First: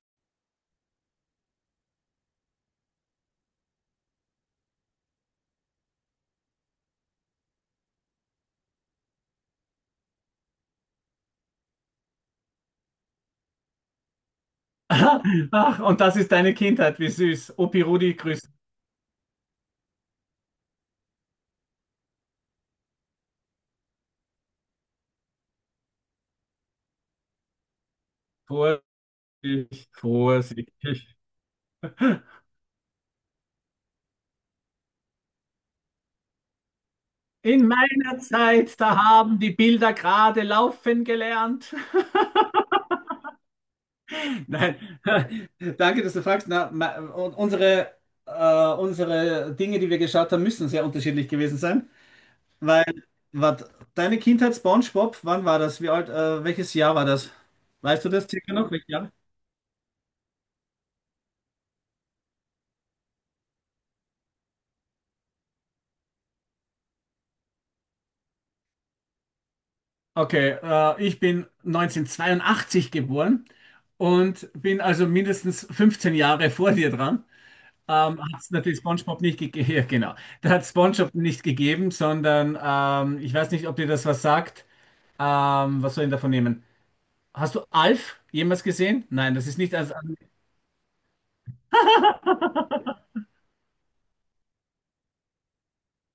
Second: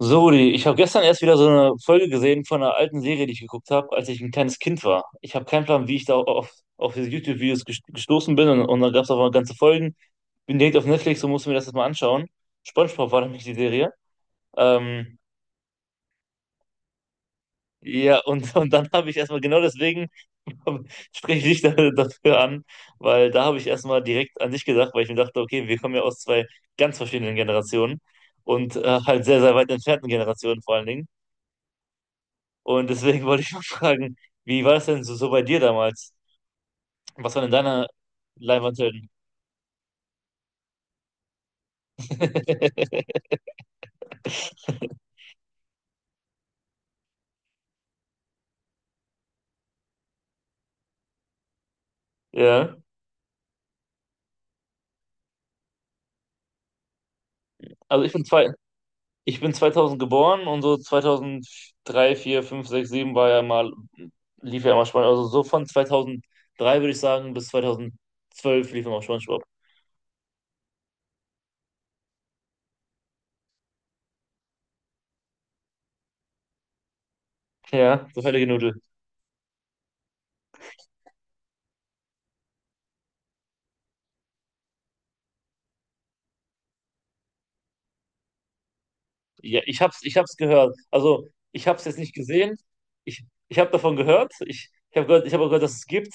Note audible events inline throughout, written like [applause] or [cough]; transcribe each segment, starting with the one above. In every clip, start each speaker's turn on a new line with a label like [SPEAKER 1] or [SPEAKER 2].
[SPEAKER 1] So, Rudi, ich habe gestern erst wieder so eine Folge gesehen von einer alten Serie, die ich geguckt habe, als ich ein kleines Kind war. Ich habe keinen Plan, wie ich da auf diese YouTube-Videos gestoßen bin und da gab es auch mal ganze Folgen. Bin direkt auf Netflix und musste mir das jetzt mal anschauen. SpongeBob war nämlich die Serie. Ähm,
[SPEAKER 2] [laughs] Ach, und das ist deine Kindheit, wie süß. Opi Rudi
[SPEAKER 1] ja, und
[SPEAKER 2] grüßt
[SPEAKER 1] [laughs] und dann habe ich erstmal genau deswegen [laughs] spreche ich dich dafür an, weil da habe ich erstmal direkt an dich gedacht, weil ich mir dachte, okay, wir kommen ja aus zwei ganz verschiedenen Generationen und halt sehr, sehr weit
[SPEAKER 2] vorsichtig,
[SPEAKER 1] entfernten Generationen vor allen Dingen.
[SPEAKER 2] vorsichtig.
[SPEAKER 1] Und deswegen [laughs] wollte ich mal fragen, wie war es denn so, so bei dir damals? Was waren denn
[SPEAKER 2] In
[SPEAKER 1] deine
[SPEAKER 2] meiner Zeit, da
[SPEAKER 1] Leinwandhelden?
[SPEAKER 2] haben die Bilder gerade laufen gelernt.
[SPEAKER 1] [laughs]
[SPEAKER 2] [laughs] Nein, [laughs] danke. Na, und unsere äh, Diesen sein,
[SPEAKER 1] Ja,
[SPEAKER 2] weil wat, deine Kindheit SpongeBob, wann war das? Wie alt? Welches Jahr war das?
[SPEAKER 1] also
[SPEAKER 2] Weißt du das circa noch? Welches Jahr?
[SPEAKER 1] ich bin 2000 geboren und so 2003, 4, 5, 6, 7 lief ja immer SpongeBob. Also so von 2003 würde ich sagen bis 2012 lief immer SpongeBob.
[SPEAKER 2] Okay, ich bin 1982 geboren und bin also mindestens 15 Jahre vor dir dran.
[SPEAKER 1] Ja,
[SPEAKER 2] Ähm,
[SPEAKER 1] so
[SPEAKER 2] hat
[SPEAKER 1] fertige
[SPEAKER 2] es natürlich
[SPEAKER 1] Nudel.
[SPEAKER 2] SpongeBob nicht gegeben. [laughs] Ja, genau. Da hat SpongeBob nicht gegeben, sondern ich weiß nicht, ob dir das was sagt. Was soll ich denn davon nehmen? Hast du Alf jemals gesehen? Nein, das ist
[SPEAKER 1] Ja,
[SPEAKER 2] nicht. Also,
[SPEAKER 1] ich hab's gehört. Also, ich hab's jetzt nicht gesehen. Ich habe davon gehört. Ich habe auch gehört, dass es gibt.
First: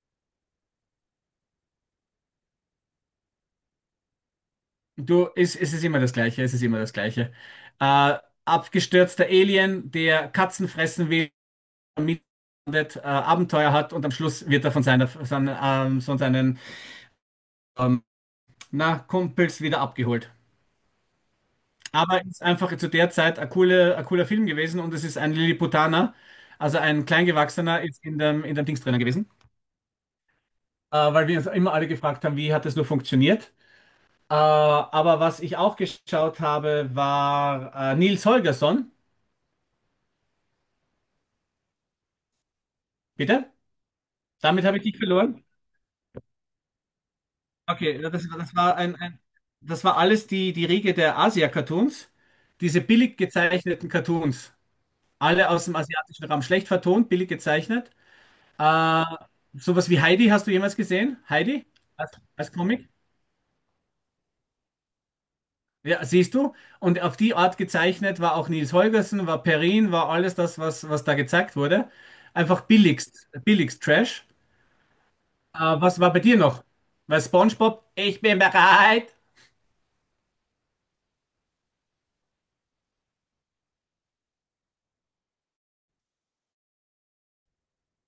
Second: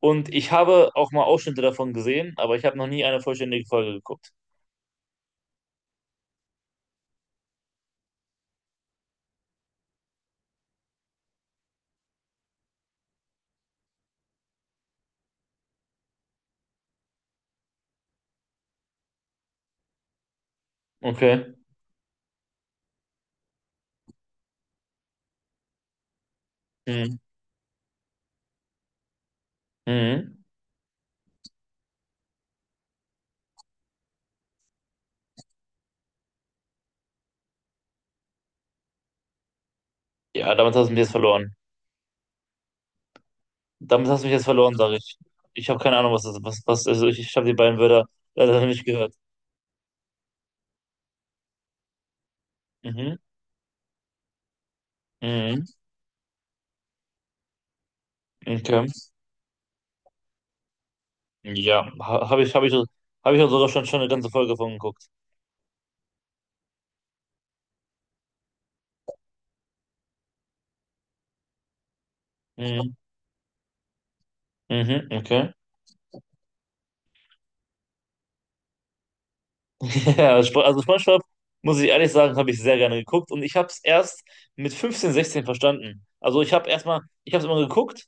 [SPEAKER 1] Und ich habe auch mal Ausschnitte davon gesehen, aber ich habe noch nie eine vollständige Folge geguckt.
[SPEAKER 2] du, es ist immer das Gleiche. Es ist immer das Gleiche. Äh, abgestürzter Alien, der Katzen fressen will, mit, Abenteuer hat und am Schluss wird er von seinen ähm, na, Kumpels wieder abgeholt.
[SPEAKER 1] Okay.
[SPEAKER 2] Aber ist einfach zu der Zeit ein cooler Film gewesen und es ist ein Lilliputaner, also ein
[SPEAKER 1] Mhm.
[SPEAKER 2] Kleingewachsener, ist in dem Dings drinnen gewesen.
[SPEAKER 1] Mhm.
[SPEAKER 2] Weil wir uns immer alle gefragt haben, wie hat das nur funktioniert. Aber was ich auch geschaut habe, war Nils Holgersson.
[SPEAKER 1] Ja, damit hast du mich jetzt verloren.
[SPEAKER 2] Bitte?
[SPEAKER 1] Damit hast du mich jetzt
[SPEAKER 2] Damit
[SPEAKER 1] verloren,
[SPEAKER 2] habe ich
[SPEAKER 1] sage
[SPEAKER 2] dich
[SPEAKER 1] ich.
[SPEAKER 2] verloren.
[SPEAKER 1] Ich habe keine Ahnung, was das ist. Also ich habe die beiden
[SPEAKER 2] Okay,
[SPEAKER 1] Wörter
[SPEAKER 2] ja,
[SPEAKER 1] leider nicht gehört.
[SPEAKER 2] das war alles die Riege der Asia-Cartoons. Diese billig
[SPEAKER 1] Mhm.
[SPEAKER 2] gezeichneten Cartoons. Alle
[SPEAKER 1] Mhm.
[SPEAKER 2] aus dem asiatischen Raum schlecht vertont, billig gezeichnet.
[SPEAKER 1] Okay.
[SPEAKER 2] Äh, sowas wie Heidi hast du jemals gesehen? Heidi
[SPEAKER 1] Ja,
[SPEAKER 2] als, als Comic?
[SPEAKER 1] habe ich auch sogar schon eine ganze Folge davon geguckt.
[SPEAKER 2] Ja, siehst du? Und auf die Art gezeichnet war auch Nils Holgersen, war Perrin, war alles das, was da gezeigt wurde. Einfach
[SPEAKER 1] Mhm.
[SPEAKER 2] billigst, billigst Trash.
[SPEAKER 1] Mhm. Okay.
[SPEAKER 2] Was war bei dir noch? Weil SpongeBob, ich bin bereit.
[SPEAKER 1] [laughs] Ja, also SpongeBob, muss ich ehrlich sagen, habe ich sehr gerne geguckt und ich habe es erst mit 15, 16 verstanden. Also ich habe es immer geguckt,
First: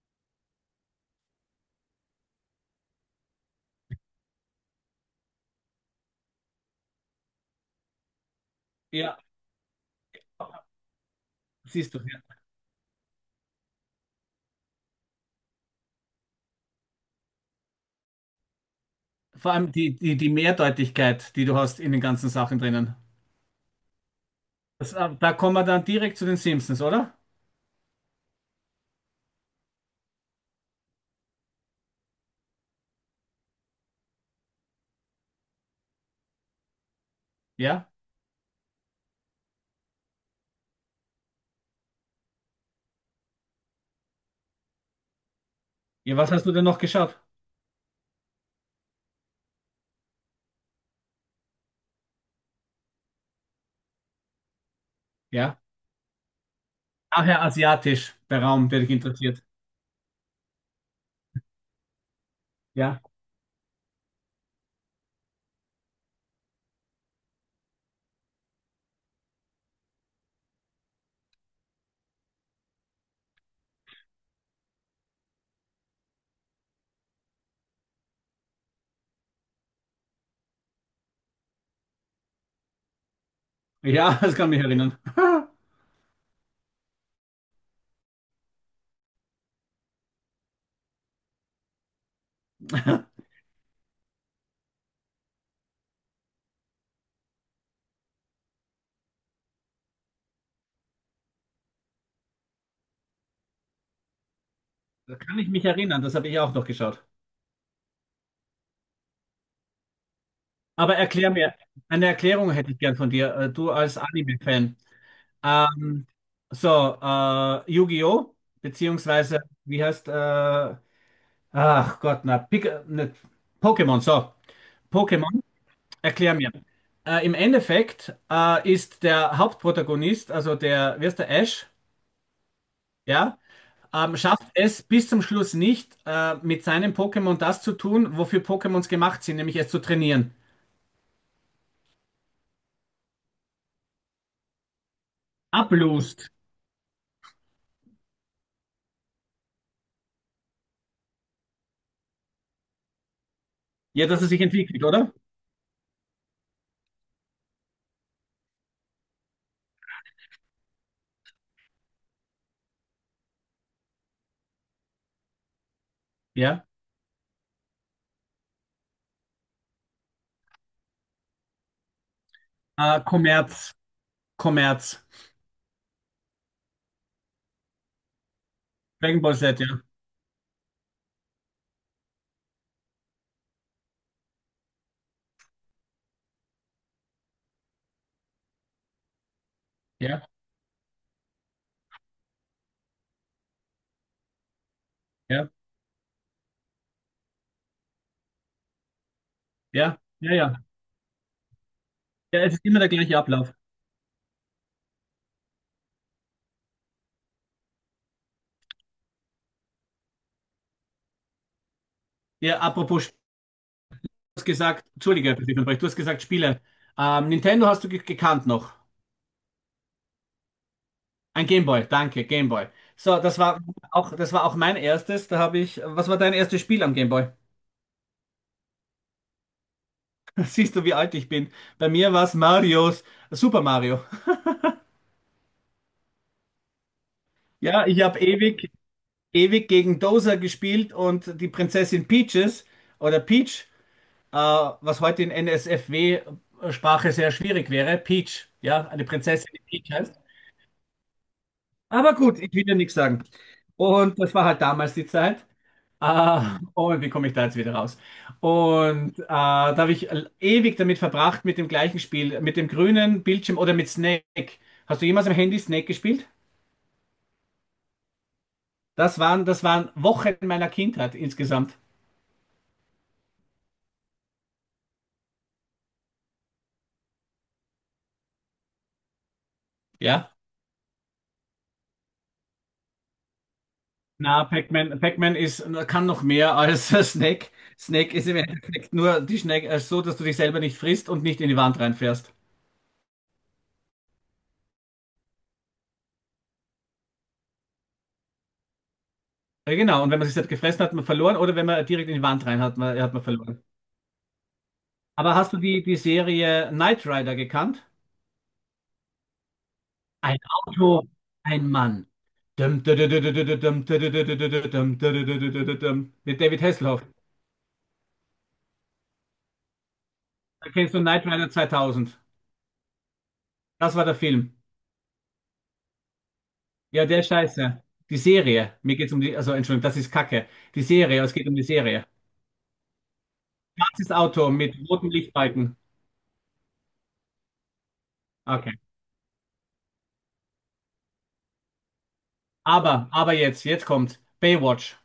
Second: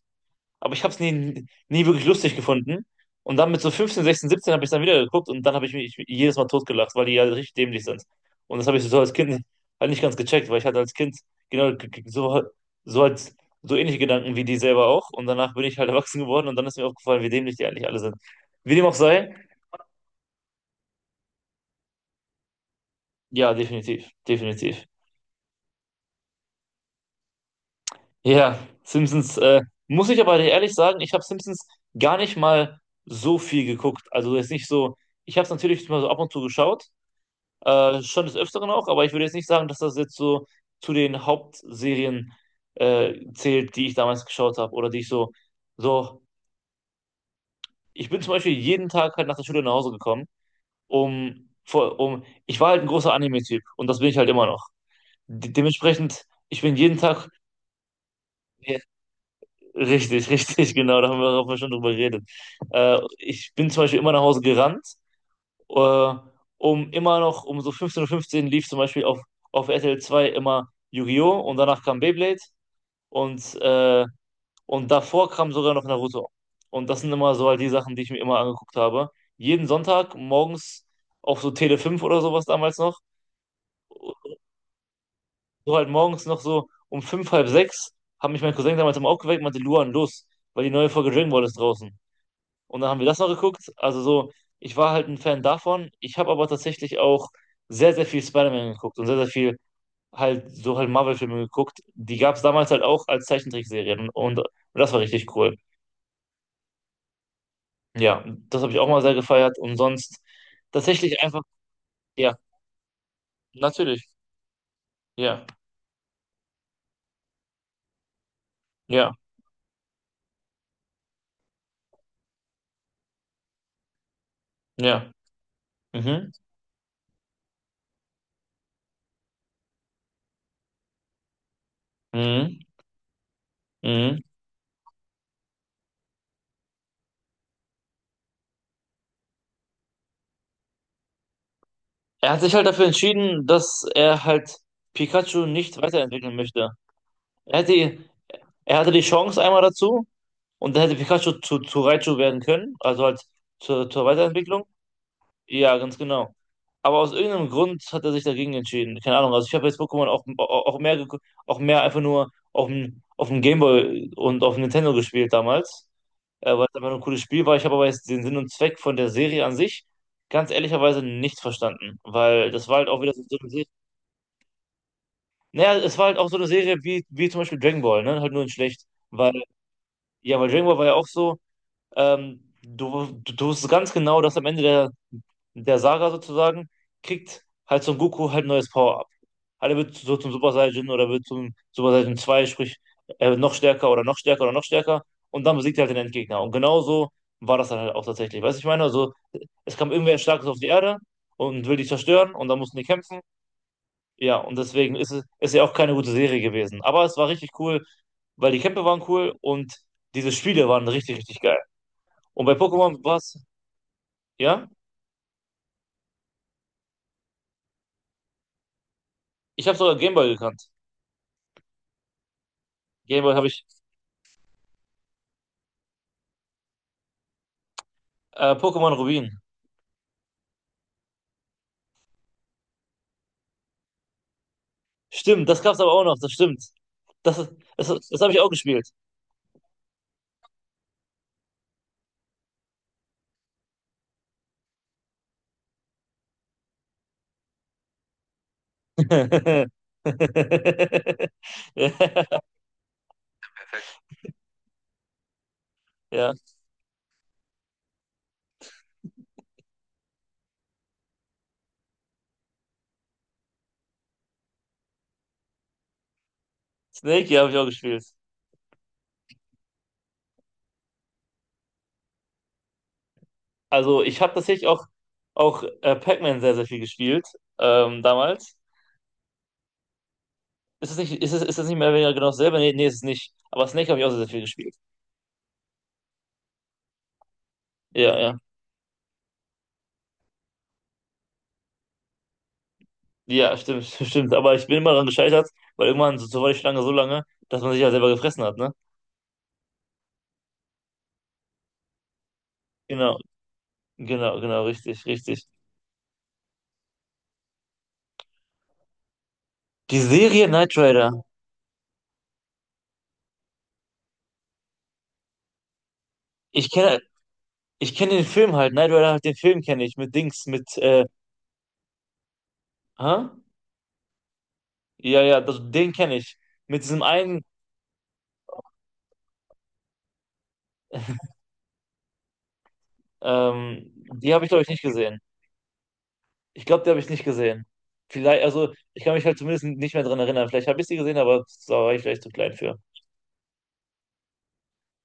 [SPEAKER 1] aber ich habe es nie wirklich lustig gefunden. Und dann mit so 15, 16, 17 habe ich es dann wieder geguckt und dann habe ich mich jedes Mal totgelacht, weil die ja richtig dämlich sind. Und das habe ich so als
[SPEAKER 2] Ja,
[SPEAKER 1] Kind [laughs] halt nicht ganz gecheckt, weil ich hatte als Kind genau g-
[SPEAKER 2] siehst du.
[SPEAKER 1] g-
[SPEAKER 2] Ja.
[SPEAKER 1] so, so als so ähnliche Gedanken wie die selber auch. Und danach bin ich halt [laughs] erwachsen geworden und dann ist mir aufgefallen, wie dämlich die eigentlich alle sind. Wie dem auch sei,
[SPEAKER 2] Vor allem die Mehrdeutigkeit, die du hast in den ganzen Sachen drinnen.
[SPEAKER 1] ja, definitiv, definitiv.
[SPEAKER 2] Da kommen wir dann direkt zu den Simpsons, oder?
[SPEAKER 1] Ja, Simpsons, muss ich aber ehrlich sagen, ich habe Simpsons gar nicht mal so viel geguckt. Also jetzt nicht so, ich habe es natürlich mal so ab und zu geschaut,
[SPEAKER 2] Ja?
[SPEAKER 1] schon des Öfteren auch, aber ich würde jetzt nicht sagen, dass das jetzt so zu den Hauptserien zählt, die ich damals geschaut habe oder die ich
[SPEAKER 2] Ja,
[SPEAKER 1] so,
[SPEAKER 2] was hast du denn noch geschaut?
[SPEAKER 1] ich bin zum Beispiel jeden Tag halt nach der Schule nach Hause gekommen, ich war halt ein großer Anime-Typ und das bin ich halt immer noch. De
[SPEAKER 2] Ja.
[SPEAKER 1] dementsprechend, ich bin jeden Tag
[SPEAKER 2] Nachher asiatisch, der Raum, der dich interessiert.
[SPEAKER 1] richtig, [laughs] richtig, genau, da haben wir schon drüber geredet.
[SPEAKER 2] Ja,
[SPEAKER 1] Ich bin zum Beispiel immer nach Hause gerannt, äh, um so 15:15 Uhr fünfzehn lief zum Beispiel auf RTL 2 immer Yu-Gi-Oh! Und danach kam Beyblade und, äh, und davor kam sogar noch Naruto. Und das sind immer so halt die Sachen, die ich mir immer angeguckt habe. Jeden Sonntag morgens auf so Tele 5 oder sowas damals noch,
[SPEAKER 2] ja, [laughs] das kann mich erinnern.
[SPEAKER 1] so halt morgens noch so um fünf, halb sechs, haben mich mein Cousin damals immer aufgeweckt und meinte, Luan, los, weil die neue Folge Dragon Ball ist draußen. Und dann haben wir das noch
[SPEAKER 2] [laughs]
[SPEAKER 1] geguckt. Also so, ich war halt ein Fan davon. Ich habe aber tatsächlich auch sehr, sehr viel Spider-Man geguckt und sehr, sehr viel halt so halt Marvel-Filme geguckt. Die gab es damals halt auch als Zeichentrickserien und das war
[SPEAKER 2] Da
[SPEAKER 1] richtig
[SPEAKER 2] kann ich
[SPEAKER 1] cool.
[SPEAKER 2] mich erinnern, das habe ich auch noch geschaut.
[SPEAKER 1] Ja, das habe ich auch mal sehr gefeiert und sonst
[SPEAKER 2] Aber
[SPEAKER 1] tatsächlich
[SPEAKER 2] erklär
[SPEAKER 1] einfach,
[SPEAKER 2] mir, eine
[SPEAKER 1] ja,
[SPEAKER 2] Erklärung hätte ich gern von dir, du als
[SPEAKER 1] natürlich.
[SPEAKER 2] Anime-Fan.
[SPEAKER 1] Ja,
[SPEAKER 2] Ähm, so, Yu-Gi-Oh!
[SPEAKER 1] ja,
[SPEAKER 2] Beziehungsweise, wie heißt, ach Gott, na, Pokémon, so,
[SPEAKER 1] ja.
[SPEAKER 2] Pokémon,
[SPEAKER 1] Mhm,
[SPEAKER 2] erklär mir. Im Endeffekt ist der Hauptprotagonist, also der, wie heißt der, Ash,
[SPEAKER 1] mhm,
[SPEAKER 2] ja, Ähm,
[SPEAKER 1] mhm.
[SPEAKER 2] schafft es bis zum Schluss nicht, mit seinem Pokémon das zu tun, wofür Pokémons gemacht sind, nämlich es zu trainieren.
[SPEAKER 1] Er hat sich halt dafür entschieden, dass er halt Pikachu nicht
[SPEAKER 2] Ablust.
[SPEAKER 1] weiterentwickeln möchte. Er hätte, er hatte die Chance einmal dazu. Und dann hätte Pikachu zu Raichu werden können, also halt zur
[SPEAKER 2] Ja, dass er sich
[SPEAKER 1] Weiterentwicklung.
[SPEAKER 2] entwickelt, oder?
[SPEAKER 1] Ja, ganz genau. Aber aus irgendeinem Grund hat er sich dagegen entschieden. Keine Ahnung. Also ich habe jetzt Pokémon auch mehr auch mehr einfach nur auf auf dem Gameboy und auf dem Nintendo gespielt damals,
[SPEAKER 2] Ja.
[SPEAKER 1] weil es einfach nur ein cooles Spiel war. Ich habe aber jetzt den Sinn und Zweck von der Serie an sich ganz ehrlicherweise nicht verstanden, weil das war halt auch wieder so eine Serie.
[SPEAKER 2] Kommerz. Kommerz.
[SPEAKER 1] Naja, es war halt auch so eine Serie wie zum Beispiel Dragon Ball, ne? Halt nur in schlecht.
[SPEAKER 2] Dragon
[SPEAKER 1] Weil,
[SPEAKER 2] Ball Z, ja.
[SPEAKER 1] ja, weil Dragon Ball war ja auch so. Du wusstest ganz genau, dass am Ende der Saga sozusagen kriegt halt Son Goku halt ein neues Power-Up. Halt, er wird so
[SPEAKER 2] Ja,
[SPEAKER 1] zum Super Saiyan oder wird zum Super Saiyan 2, sprich, er wird noch stärker oder noch stärker oder noch stärker und
[SPEAKER 2] ja,
[SPEAKER 1] dann besiegt er halt den Endgegner. Und genauso war das dann halt auch tatsächlich. Weißt du, ich meine, also es kam
[SPEAKER 2] ja,
[SPEAKER 1] irgendwer
[SPEAKER 2] ja,
[SPEAKER 1] Starkes auf
[SPEAKER 2] ja.
[SPEAKER 1] die Erde und will die zerstören
[SPEAKER 2] Ja,
[SPEAKER 1] und
[SPEAKER 2] es
[SPEAKER 1] dann
[SPEAKER 2] ist
[SPEAKER 1] mussten
[SPEAKER 2] immer
[SPEAKER 1] die
[SPEAKER 2] der gleiche
[SPEAKER 1] kämpfen.
[SPEAKER 2] Ablauf.
[SPEAKER 1] Ja, und deswegen ist ja auch keine gute Serie gewesen. Aber es war richtig cool, weil die Kämpfe waren cool und diese Spiele waren richtig, richtig geil. Und bei
[SPEAKER 2] Ja,
[SPEAKER 1] Pokémon
[SPEAKER 2] apropos, du
[SPEAKER 1] war es,
[SPEAKER 2] hast
[SPEAKER 1] ja?
[SPEAKER 2] gesagt, Entschuldige, dass ich unterbreche, du hast gesagt Spiele. Nintendo hast du ge gekannt noch.
[SPEAKER 1] Ich habe sogar Gameboy gekannt.
[SPEAKER 2] Ein Gameboy, danke, Gameboy. So,
[SPEAKER 1] Gameboy
[SPEAKER 2] das
[SPEAKER 1] habe
[SPEAKER 2] war
[SPEAKER 1] ich.
[SPEAKER 2] auch, das war auch mein erstes. Was war dein erstes Spiel am Gameboy?
[SPEAKER 1] Pokémon Rubin.
[SPEAKER 2] [laughs] Siehst du, wie alt ich bin? Bei mir war es Super Mario.
[SPEAKER 1] Stimmt, das gab's aber auch noch, das stimmt. Das, ist-
[SPEAKER 2] Ja,
[SPEAKER 1] das,
[SPEAKER 2] ich
[SPEAKER 1] das
[SPEAKER 2] habe
[SPEAKER 1] habe ich auch
[SPEAKER 2] ewig,
[SPEAKER 1] gespielt.
[SPEAKER 2] ewig gegen Dozer gespielt und die Prinzessin Peaches oder Peach, was heute in NSFW-Sprache sehr schwierig wäre. Peach, ja, eine Prinzessin, die
[SPEAKER 1] [laughs]
[SPEAKER 2] Peach heißt. Aber gut, ich will ja nichts sagen. Und das war halt damals die Zeit.
[SPEAKER 1] Ja,
[SPEAKER 2] Ah, oh, wie komme ich da jetzt wieder raus? Und da habe ich ewig damit verbracht, mit dem gleichen Spiel, mit dem grünen Bildschirm oder mit Snake. Hast du jemals am Handy Snake gespielt?
[SPEAKER 1] Snake, ja, habe ich auch gespielt.
[SPEAKER 2] Das waren Wochen meiner Kindheit insgesamt.
[SPEAKER 1] Also ich habe tatsächlich auch Pac-Man sehr, sehr viel gespielt damals.
[SPEAKER 2] Ja?
[SPEAKER 1] Ist es nicht mehr oder weniger genau dasselbe? Nee, nee, ist es nicht. Aber Snake habe ich auch sehr, sehr viel
[SPEAKER 2] Na,
[SPEAKER 1] gespielt.
[SPEAKER 2] Pac-Man, kann noch mehr als [laughs] Snake.
[SPEAKER 1] Ja,
[SPEAKER 2] Snake ist im
[SPEAKER 1] ja.
[SPEAKER 2] Endeffekt nur die Snake, so, dass du dich selber nicht frisst und nicht in die Wand reinfährst.
[SPEAKER 1] Ja, stimmt, [laughs] stimmt. Aber ich bin immer daran gescheitert, weil irgendwann so war die Schlange so lange, dass man sich ja selber gefressen hat, ne?
[SPEAKER 2] Ja, genau, und wenn man sich halt gefressen hat, hat man verloren, oder wenn man direkt in die Wand rein hat, hat
[SPEAKER 1] Genau.
[SPEAKER 2] man verloren.
[SPEAKER 1] Genau, genau, richtig,
[SPEAKER 2] Aber
[SPEAKER 1] richtig.
[SPEAKER 2] hast du die Serie Knight Rider gekannt?
[SPEAKER 1] Die
[SPEAKER 2] Ein
[SPEAKER 1] Serie Knight
[SPEAKER 2] Auto,
[SPEAKER 1] Rider.
[SPEAKER 2] ein Mann. Dum, dum, dum, dum, dum, dum, dum, dum, dum, dum, dum. Mit David
[SPEAKER 1] Ich kenne
[SPEAKER 2] Hasselhoff.
[SPEAKER 1] ich kenne den Film halt. Knight Rider halt den Film kenne ich mit Dings,
[SPEAKER 2] Da
[SPEAKER 1] mit
[SPEAKER 2] kennst du Knight Rider 2000.
[SPEAKER 1] hä?
[SPEAKER 2] Das war der Film.
[SPEAKER 1] Ja, ja, das, den kenne ich. Mit diesem
[SPEAKER 2] Ja, der ist
[SPEAKER 1] einen,
[SPEAKER 2] Scheiße. Die Serie. Mir geht's um die, also Entschuldigung, das ist Kacke. Die Serie, es geht um die Serie. Schwarzes
[SPEAKER 1] die habe ich
[SPEAKER 2] Auto
[SPEAKER 1] glaube ich
[SPEAKER 2] mit
[SPEAKER 1] nicht
[SPEAKER 2] roten
[SPEAKER 1] gesehen.
[SPEAKER 2] Lichtbalken.
[SPEAKER 1] Ich glaube, die habe ich nicht gesehen. Vielleicht, also
[SPEAKER 2] Okay.
[SPEAKER 1] ich kann mich halt zumindest nicht mehr dran erinnern. Vielleicht habe ich sie gesehen, aber da war ich vielleicht zu klein für.
[SPEAKER 2] Aber jetzt kommt Baywatch.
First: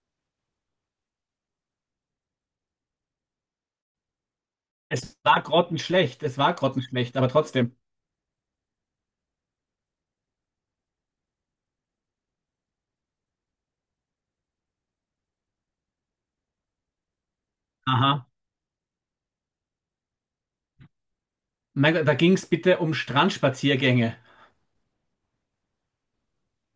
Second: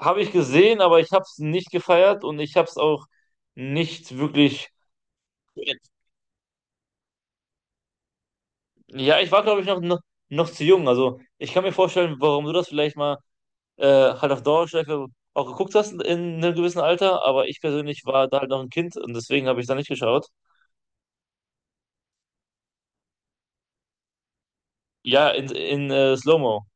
[SPEAKER 1] Habe ich gesehen, aber ich habe es nicht gefeiert und ich habe es auch nicht wirklich.
[SPEAKER 2] Es war grottenschlecht, aber trotzdem.
[SPEAKER 1] Ja, ich war glaube ich noch zu jung. Also ich kann mir vorstellen, warum du das vielleicht mal äh, halt auf Dauerschleife auch geguckt hast in einem gewissen Alter, aber ich persönlich war
[SPEAKER 2] Aha.
[SPEAKER 1] da halt noch ein Kind und deswegen habe ich da nicht geschaut.
[SPEAKER 2] Mein Gott, da ging es bitte um Strandspaziergänge.
[SPEAKER 1] Ja, in, Slow-Mo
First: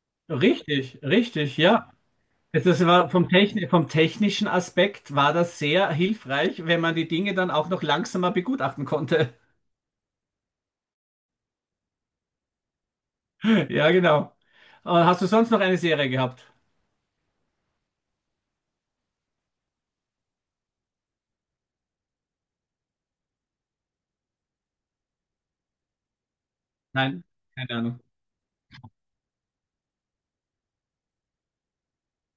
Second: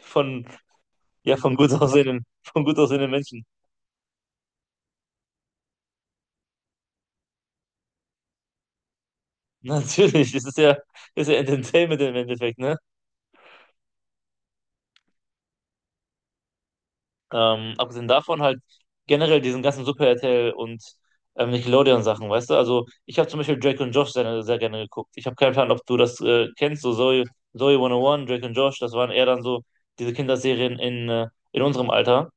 [SPEAKER 1] von,
[SPEAKER 2] Richtig,
[SPEAKER 1] ja, von
[SPEAKER 2] richtig,
[SPEAKER 1] gut [laughs]
[SPEAKER 2] ja. Das
[SPEAKER 1] von gut
[SPEAKER 2] das war
[SPEAKER 1] aussehenden Menschen.
[SPEAKER 2] Vom technischen Aspekt war das sehr hilfreich, wenn man die Dinge dann auch noch langsamer begutachten konnte. [laughs]
[SPEAKER 1] [laughs] Natürlich, ist ja Entertainment im Endeffekt, ne?
[SPEAKER 2] Ja, genau. Hast du sonst noch eine Serie gehabt?
[SPEAKER 1] Abgesehen davon halt generell diesen ganzen Super RTL und Nickelodeon-Sachen, weißt du? Also ich habe zum Beispiel Drake und Josh sehr, sehr gerne geguckt. Ich habe keinen Plan, ob du das kennst, so
[SPEAKER 2] Nein, keine
[SPEAKER 1] Zoe
[SPEAKER 2] Ahnung.
[SPEAKER 1] 101, Drake und Josh, das waren eher dann so diese Kinderserien in unserem Alter.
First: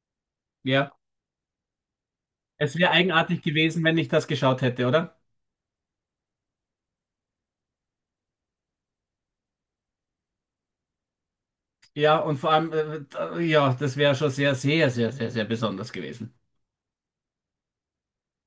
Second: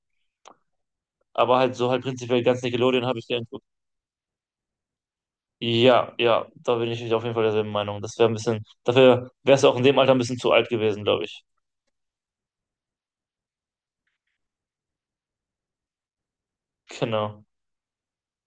[SPEAKER 2] Ja,
[SPEAKER 1] Aber halt so halt prinzipiell ganz
[SPEAKER 2] es wäre
[SPEAKER 1] Nickelodeon habe ich
[SPEAKER 2] eigenartig
[SPEAKER 1] gerne geguckt.
[SPEAKER 2] gewesen, wenn ich das geschaut hätte, oder?
[SPEAKER 1] Ja, ja, da bin ich auf jeden Fall derselben Meinung. Das wäre ein bisschen, dafür wärst du auch in dem Alter ein bisschen zu alt gewesen, glaube ich.
[SPEAKER 2] Ja, und vor allem, ja, das wäre schon sehr, sehr, sehr, sehr, sehr besonders gewesen.
[SPEAKER 1] Genau.